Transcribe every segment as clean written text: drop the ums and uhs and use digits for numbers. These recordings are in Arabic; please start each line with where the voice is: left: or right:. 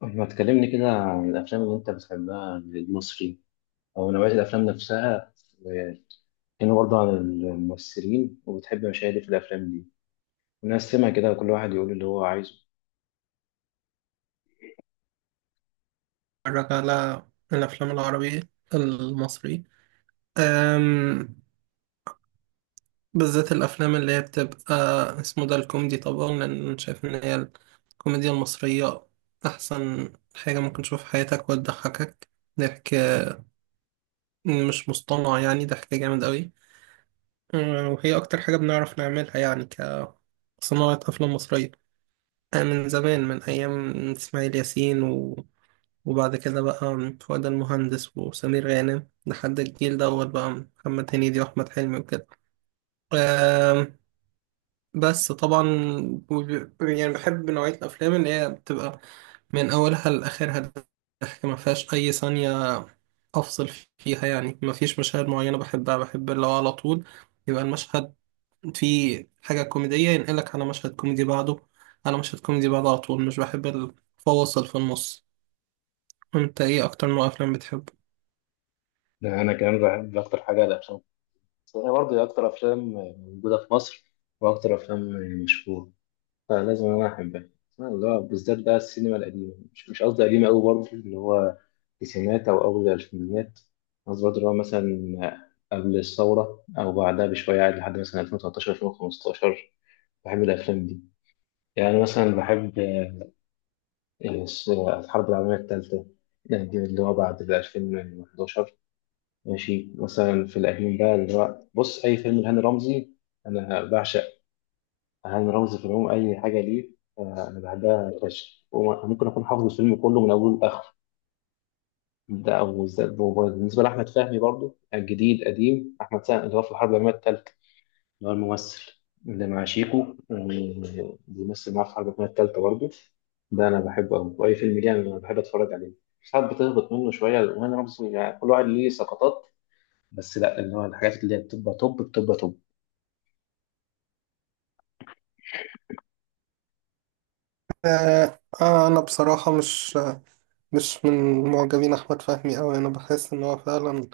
left: ما تكلمني كده عن الأفلام اللي أنت بتحبها المصري، أو نوعية الأفلام نفسها، وكانوا برضه عن الممثلين، وبتحب مشاهد إيه في الأفلام دي، ونقسمها كده كل واحد يقول اللي هو عايزه.
right: اتفرج على الافلام العربية المصري، أم بالذات الافلام اللي هي بتبقى اسمه ده الكوميدي طبعا، لان أنا شايف ان هي الكوميديا المصرية احسن حاجة ممكن تشوفها في حياتك وتضحكك ضحك مش مصطنع، يعني ضحك جامد قوي. وهي اكتر حاجة بنعرف نعملها يعني كصناعة افلام مصرية. من زمان، من ايام اسماعيل ياسين، وبعد كده بقى فؤاد المهندس وسمير غانم لحد الجيل دوت بقى محمد هنيدي وأحمد حلمي وكده. آم، بس طبعا، يعني بحب نوعية الأفلام اللي هي بتبقى من أولها لآخرها ضحك، ما فيهاش أي ثانية أفصل فيها، يعني ما فيش مشاهد معينة بحبها، بحب اللي هو على طول يبقى المشهد فيه حاجة كوميدية ينقلك على مشهد كوميدي بعده، على مشهد كوميدي بعده على طول. مش بحب الفواصل في النص. انت ايه اكتر نوع افلام بتحبه؟
left: أنا كمان بحب أكتر حاجة الأفلام، أنا برضه أكتر أفلام موجودة في مصر، وأكتر أفلام مشهورة، فلازم انا احبها. اسمها اللي هو بالذات بقى السينما القديمه، مش قصدي قديمه قوي، برضه اللي هو التسعينات او اول الالفينيات. قصدي برضه اللي هو مثلا قبل الثوره او بعدها بشويه عادي، لحد مثلا 2013 2015 بحب الافلام دي. يعني مثلا بحب الحرب العالميه الثالثه دي، اللي هو بعد ال 2011. ماشي، مثلا في القديم بقى اللي هو بص اي فيلم لهاني رمزي، انا بعشق أهم رمز في العموم أي حاجة ليه. أنا بحبها فشخ، وممكن أكون حافظ الفيلم كله من أوله لآخره. ده أو ذات بموبايل بالنسبة لأحمد فهمي برضو، الجديد قديم، أحمد فهمي اللي هو في الحرب العالمية التالتة، اللي هو الممثل اللي مع شيكو، بيمثل معاه في الحرب العالمية التالتة برضو. ده أنا بحبه أوي، وأي فيلم ليه أنا بحب أتفرج عليه. ساعات بتهبط منه شوية، وأنا رمز يعني كل واحد ليه سقطات، بس لا اللي هو الحاجات اللي هي بتبقى توب بتبقى توب.
right: أنا بصراحة مش مش من معجبين أحمد فهمي أوي، أنا بحس إن هو فعلا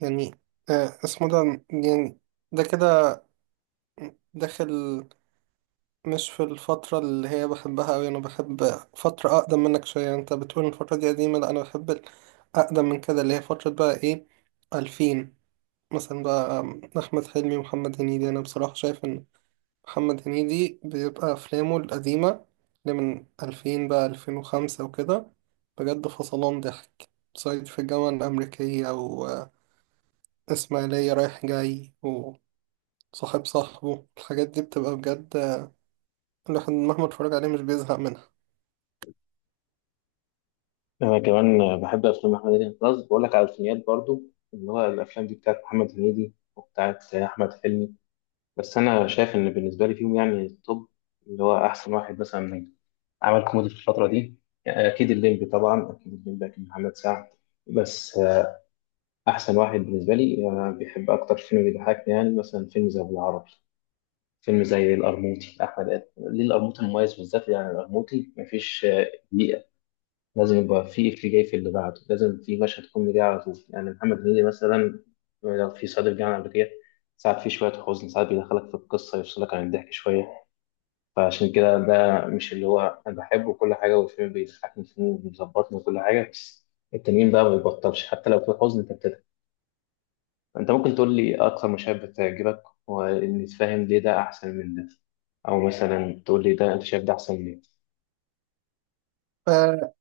right: يعني اسمه ده يعني ده كده داخل، مش في الفترة اللي هي بحبها أوي. أنا بحب فترة أقدم منك شوية. أنت بتقول إن الفترة دي قديمة، لأ أنا بحب أقدم من كده، اللي هي فترة بقى إيه، 2000 مثلا. بقى أحمد حلمي ومحمد هنيدي، أنا بصراحة شايف إن محمد هنيدي بيبقى أفلامه القديمة اللي من 2000 بقى 2005 وكده بجد فصلان ضحك. صعيدي في الجامعة الأمريكية، وإسماعيلية رايح جاي، وصاحب صاحبه، الحاجات دي بتبقى بجد الواحد مهما اتفرج عليه مش بيزهق منها.
left: انا كمان بحب افلام محمد هنيدي، خلاص بقول لك على الفينيات برضو، اللي هو الافلام دي بتاعت محمد هنيدي وبتاعت احمد حلمي. بس انا شايف ان بالنسبه لي فيهم، يعني التوب، اللي هو احسن واحد مثلا عمل كوميدي في الفتره دي، اكيد الليمبي طبعا، اكيد الليمبي، اكيد محمد سعد. بس احسن واحد بالنسبه لي، بيحب اكتر فيلم بيضحكني، يعني مثلا فيلم زي ابو العربي، فيلم زي القرموطي، احمد ادم ليه، القرموطي المميز بالذات. يعني القرموطي مفيش، لازم يبقى في إفيه جاي في اللي بعده، لازم في مشهد كوميدي على طول. يعني محمد هنيدي مثلا، لو في صعيدي في الجامعة الأمريكية، ساعات في شوية حزن، ساعات بيدخلك في القصة، يفصلك عن الضحك شوية، فعشان كده ده مش اللي هو أنا بحبه. كل حاجة والفيلم بيضحكني، والفيلم بيظبطني وكل حاجة، بس التنين بقى ما بيبطلش، حتى لو في حزن أنت بتضحك. أنت ممكن تقول لي أكتر مشاهد بتعجبك، وإني تفهم ليه ده أحسن من ده، أو مثلا تقول لي ده أنت شايف ده أحسن من.
right: آه،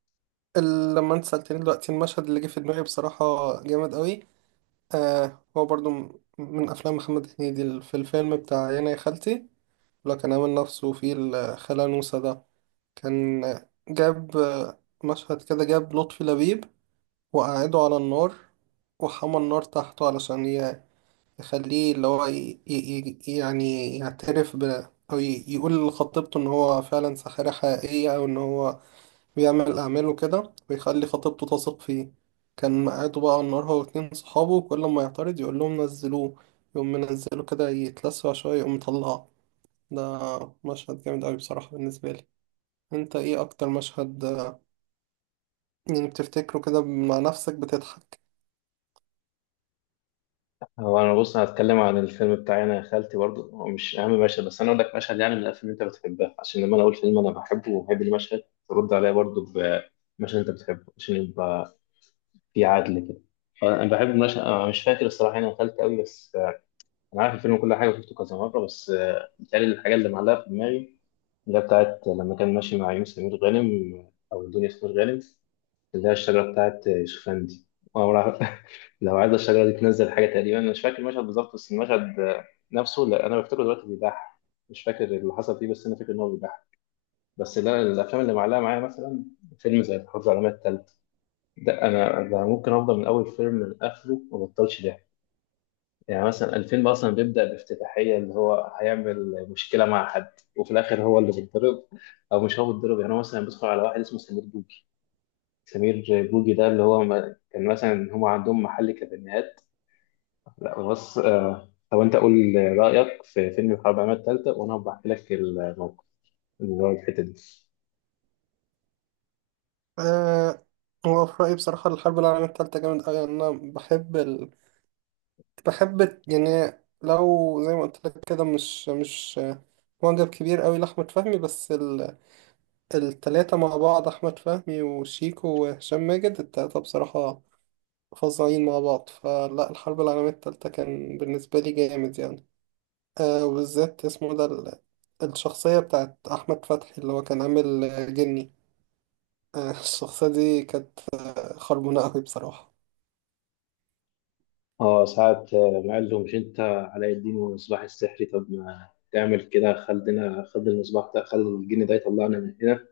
right: لما انت سألتني دلوقتي المشهد اللي جه في دماغي بصراحة جامد قوي. آه، هو برضو من أفلام محمد هنيدي، في الفيلم بتاع يانا يا خالتي لو كان عامل نفسه في الخالة نوسة ده، كان جاب مشهد كده، جاب لطفي لبيب وقعده على النار وحمى النار تحته علشان يخليه اللي هو يعني يعترف ب، أو يقول لخطيبته إن هو فعلا ساحرة حقيقية، أو إن هو بيعمل أعماله كده ويخلي خطيبته تثق فيه. كان قاعده بقى على النار هو واتنين صحابه، وكل ما يعترض يقول لهم نزلوه، يقوم منزله كده يتلسع شوية يقوم مطلعه. ده مشهد جامد أوي بصراحة بالنسبة لي. انت ايه اكتر مشهد يعني بتفتكره كده مع نفسك بتضحك؟
left: هو انا بص هتكلم عن الفيلم بتاعي انا يا خالتي برضو، هو مش اهم مشهد، بس انا اقول لك مشهد يعني من الافلام اللي انت بتحبها، عشان لما انا اقول فيلم انا بحبه وبحب المشهد، ترد عليا برضو بمشهد انت بتحبه، عشان يبقى في عدل كده. انا بحب المشهد، انا مش فاكر الصراحه انا يا خالتي قوي، بس انا عارف الفيلم كل حاجه وشفته كذا مره. بس بيتهيألي الحاجه اللي معلقه في دماغي، اللي هي بتاعت لما كان ماشي مع يونس سمير غانم، او الدنيا سمير غانم، اللي هي الشجرة بتاعت شوفان دي. أول واحد- لو عايز الشجرة دي تنزل حاجة، تقريبا أنا مش فاكر المشهد بالظبط، بس المشهد نفسه لا، أنا بفتكره دلوقتي بيضحك. مش فاكر اللي حصل فيه، بس أنا فاكر إن هو بيضحك. بس لا، الأفلام اللي معلقة معايا مثلا فيلم زي الحرب العالمية التالتة، ده أنا ده ممكن أفضل من أول فيلم لآخره ما بطلش ضحك. يعني مثلا الفيلم أصلا بيبدأ بافتتاحية، اللي هو هيعمل مشكلة مع حد، وفي الآخر هو اللي بيتضرب، أو مش هو بيتضرب. يعني هو مثلا بيدخل على واحد اسمه سمير بوجي، سمير بوجي ده اللي هو كان مثلا هم عندهم محل كابينات. لا بص، طب انت قول رايك في فيلم الحرب العالميه الثالثه، وانا بحكي لك الموقف اللي هو الحته دي.
right: أه، هو في رأيي بصراحة الحرب العالمية التالتة جامد أوي، يعني أنا بحب بحب يعني، لو زي ما قلت لك كده، مش معجب كبير أوي لأحمد فهمي، بس التلاتة مع بعض، أحمد فهمي وشيكو وهشام ماجد، التلاتة بصراحة فظيعين مع بعض، فلا الحرب العالمية التالتة كان بالنسبة لي جامد يعني. أه، وبالذات اسمه ده الشخصية بتاعت أحمد فتحي اللي هو كان عامل جني، الشخصية دي كانت خربونة أوي بصراحة.
left: اه ساعة، ما قال له مش انت علاء الدين والمصباح السحري، طب ما تعمل كده، خلينا خد المصباح ده، خد الجن ده يطلعنا من هنا.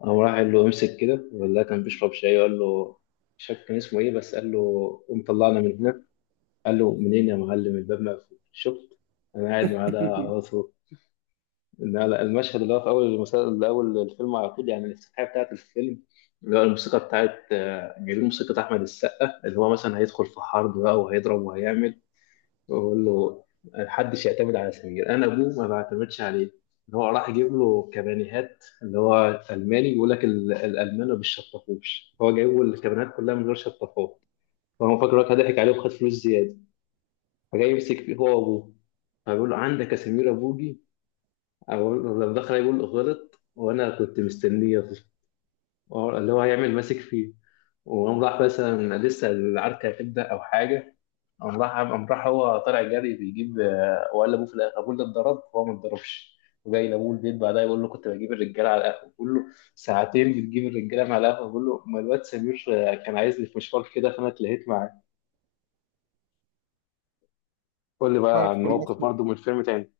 left: قام راح قال له امسك كده، ولا كان بيشرب شاي قال له، مش فاكر كان اسمه ايه، بس قال له قوم طلعنا من هنا. قال له منين يا معلم، الباب مقفول، شفت انا قاعد معاه ده. لا لا، المشهد اللي هو في اول المسلسل، اللي اول الفيلم على طول، يعني الافتتاحيه بتاعت الفيلم، اللي هو الموسيقى بتاعت جايبين موسيقى احمد السقا، اللي هو مثلا هيدخل في حرب بقى، وهيضرب وهيعمل، ويقول له محدش يعتمد على سمير، انا ابوه ما بعتمدش عليه. اللي هو راح يجيب له كبانيهات، اللي هو الماني، بيقول لك الالمان ما بيشطفوش، هو جايب له الكبانيهات كلها من غير شطافات. فهو فاكر إن هو ضحك عليه وخد فلوس زياده، فجاي يمسك فيه هو وابوه. فبيقول له عندك يا سمير ابوجي، أقول- لما دخل يقول غلط، وانا كنت مستنيه يغلط. اللي هو هيعمل ماسك فيه، وقام راح مثلا لسه العركه هتبدا او حاجه، قام راح هو طالع جري بيجيب، وقال لابوه في الاخر ابوه اللي اتضرب وهو ما اتضربش. وجاي لابوه البيت بعدها يقول له كنت بجيب الرجاله على القهوه، بيقول له ساعتين بتجيب الرجاله مع القهوه، بيقول له ما الواد سمير كان عايزني في مشوار كده فانا اتلهيت معاه. قول لي بقى عن
right: عارف
left: موقف
right: المشهد،
left: برضه من الفيلم تاني.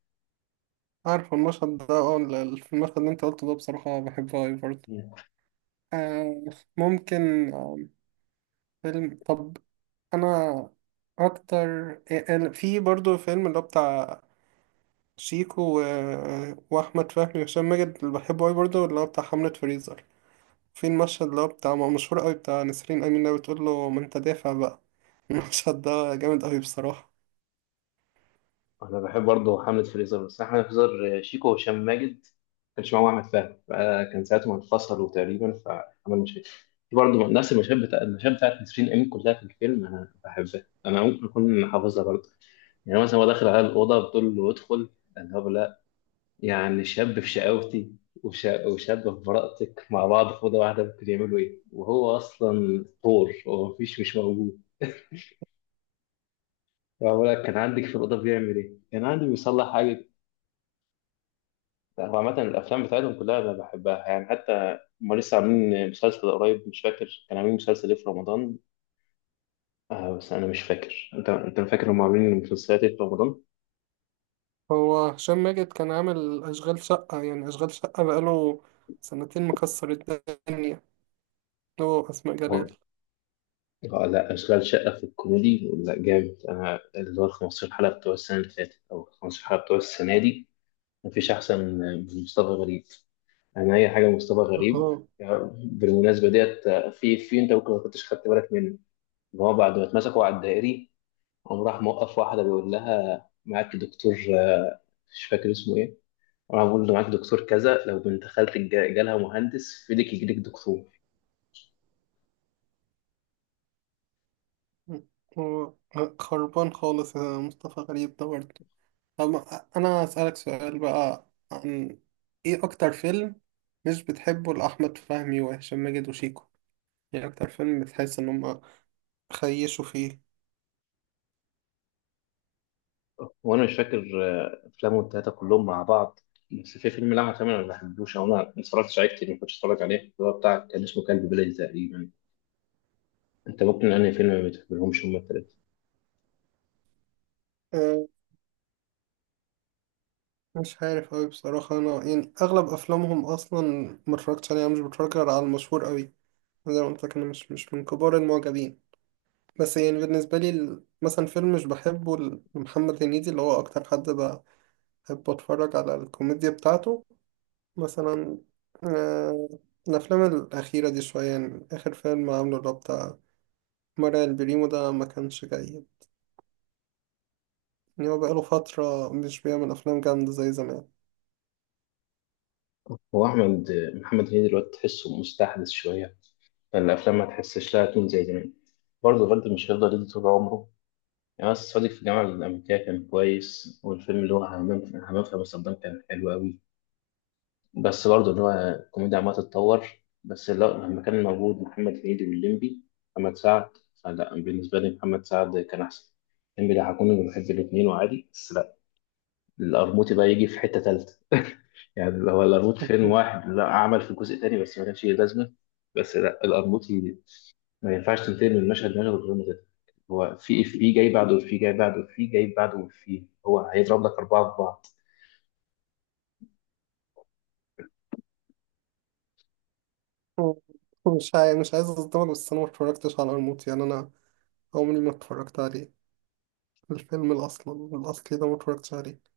right: عارف المشهد ده اه المشهد اللي انت قلته ده بصراحة بحبه أوي برضه. آه، ممكن فيلم، طب أنا أكتر في برضه فيلم اللي هو بتاع شيكو و... آه، وأحمد فهمي وهشام ماجد اللي بحبه أوي برضه، اللي هو بتاع حملة فريزر. في المشهد اللي هو بتاع، ما هو مشهور أوي بتاع نسرين أمين اللي بتقول له ما أنت دافع بقى. المشهد ده جامد أوي بصراحة.
left: انا بحب برضه حملة فريزر، بس أنا حملة فريزر شيكو وهشام ماجد، ما كانش معاهم احمد فهمي، فكان ساعتهم انفصلوا تقريبا، فعمل مشاكل. في برضه نفس المشاهد بتاع المشاهد بتاعت نسرين امين، كلها في الفيلم انا بحبها، انا ممكن اكون حافظها برضه. يعني مثلا هو داخل على الاوضه، بتقول له ادخل، قال له لا، يعني شاب في شقاوتي وشاب في براءتك مع بعض في اوضه واحده، ممكن يعملوا ايه، وهو اصلا طور، هو مفيش مش موجود. فبقول لك كان عندك في الاوضه بيعمل ايه، كان عندي بيصلح حاجه. لا، هو عامة الأفلام بتاعتهم كلها أنا بحبها. يعني حتى هما لسه عاملين مسلسل قريب، مش فاكر كانوا عاملين مسلسل إيه في رمضان. آه بس أنا مش فاكر، أنت فاكر هما عاملين مسلسلات إيه في رمضان؟
right: هو هشام ماجد كان عامل أشغال شقة، يعني أشغال شقة بقاله سنتين مكسر الدنيا. هو أسماء
left: هو
right: جلال.
left: آه لا، أشغال شقة في الكوميدي لا جامد، أنا اللي هو ال 15 حلقة بتوع السنة اللي فاتت، أو 15 حلقة بتوع السنة دي، مفيش أحسن من مصطفى غريب، أنا أي حاجة مصطفى غريب
right: هو
left: يعني. بالمناسبة ديت، في أنت ممكن ما كنتش خدت بالك منه، إن هو بعد ما اتمسكوا على الدائري، قام راح موقف واحدة بيقول لها معاك دكتور آه، مش فاكر اسمه ايه، راح بيقول له معاك دكتور كذا، لو بنت خالتك جالها مهندس في ايدك يجيلك دكتور.
right: هو خربان خالص يا مصطفى غريب ده برضه. طب أنا أسألك سؤال بقى، عن إيه أكتر فيلم مش بتحبه لأحمد فهمي وهشام ماجد وشيكو، يعني أكتر فيلم بتحس إن هما خيشوا فيه؟
left: وانا مش فاكر، افلامهم التلاتة كلهم مع بعض، بس في فيلم لعبة تمام انا ما بحبوش، او انا ما اتفرجتش عليه كتير، ما كنتش اتفرج عليه، اللي هو بتاع كان اسمه كلب بلد تقريبا. انت ممكن انهي فيلم ما بتحبلهمش هما التلاتة.
right: أه، مش عارف أوي بصراحة، أنا يعني أغلب أفلامهم أصلا متفرجتش عليها، مش بتفرج غير على المشهور أوي. زي ما قلت لك، أنا مش من كبار المعجبين. بس يعني بالنسبة لي، مثلا فيلم مش بحبه لمحمد هنيدي اللي هو أكتر حد بحب أتفرج على الكوميديا بتاعته، مثلا آه، الأفلام الأخيرة دي شوية، يعني آخر فيلم عامله اللي هو بتاع مرعي البريمو ده ما كانش جيد. يعني هو بقاله فترة مش بيعمل أفلام جامدة زي زمان.
left: هو احمد محمد هنيدي دلوقتي تحسه مستحدث شوية، فالافلام ما تحسش لها تون زي زمان، برضه الغد مش هيفضل يدي طول عمره يعني. بس صديق في الجامعة الأمريكية كان كويس، والفيلم اللي هو همام في أمستردام كان حلو أوي، بس برضه اللي هو الكوميديا عمالة تتطور. بس لا، لما كان موجود محمد هنيدي والليمبي محمد سعد، فلا بالنسبة لي محمد سعد كان أحسن، الليمبي ده هكون بحب الاتنين وعادي، بس لا القرموطي بقى يجي في حتة تالتة. يعني هو القرموطي فيلم واحد، لا عمل في جزء تاني بس ما كانش ليه لازمة. بس لا القرموطي ما ينفعش تنتهي من مشهد لمشهد غير متتر، هو في إيه؟ في جاي بعده، في جاي بعده، في جاي بعده، في هو هيضرب لك أربعة في بعض.
right: مش عايز أصدمك، بس أنا متفرجتش على الموت، يعني أنا عمري ما اتفرجت عليه، الفيلم الأصل الأصلي ده متفرجتش عليه.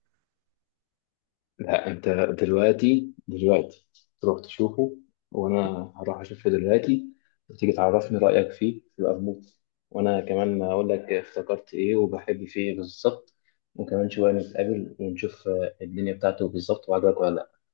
left: لا أنت دلوقتي تروح تشوفه، وأنا هروح أشوفه دلوقتي، وتيجي تعرفني رأيك فيه يبقى بموت، وأنا كمان أقول لك افتكرت إيه وبحب فيه إيه بالظبط، وكمان شوية نتقابل ونشوف الدنيا بتاعته بالظبط وعجبك ولا لأ.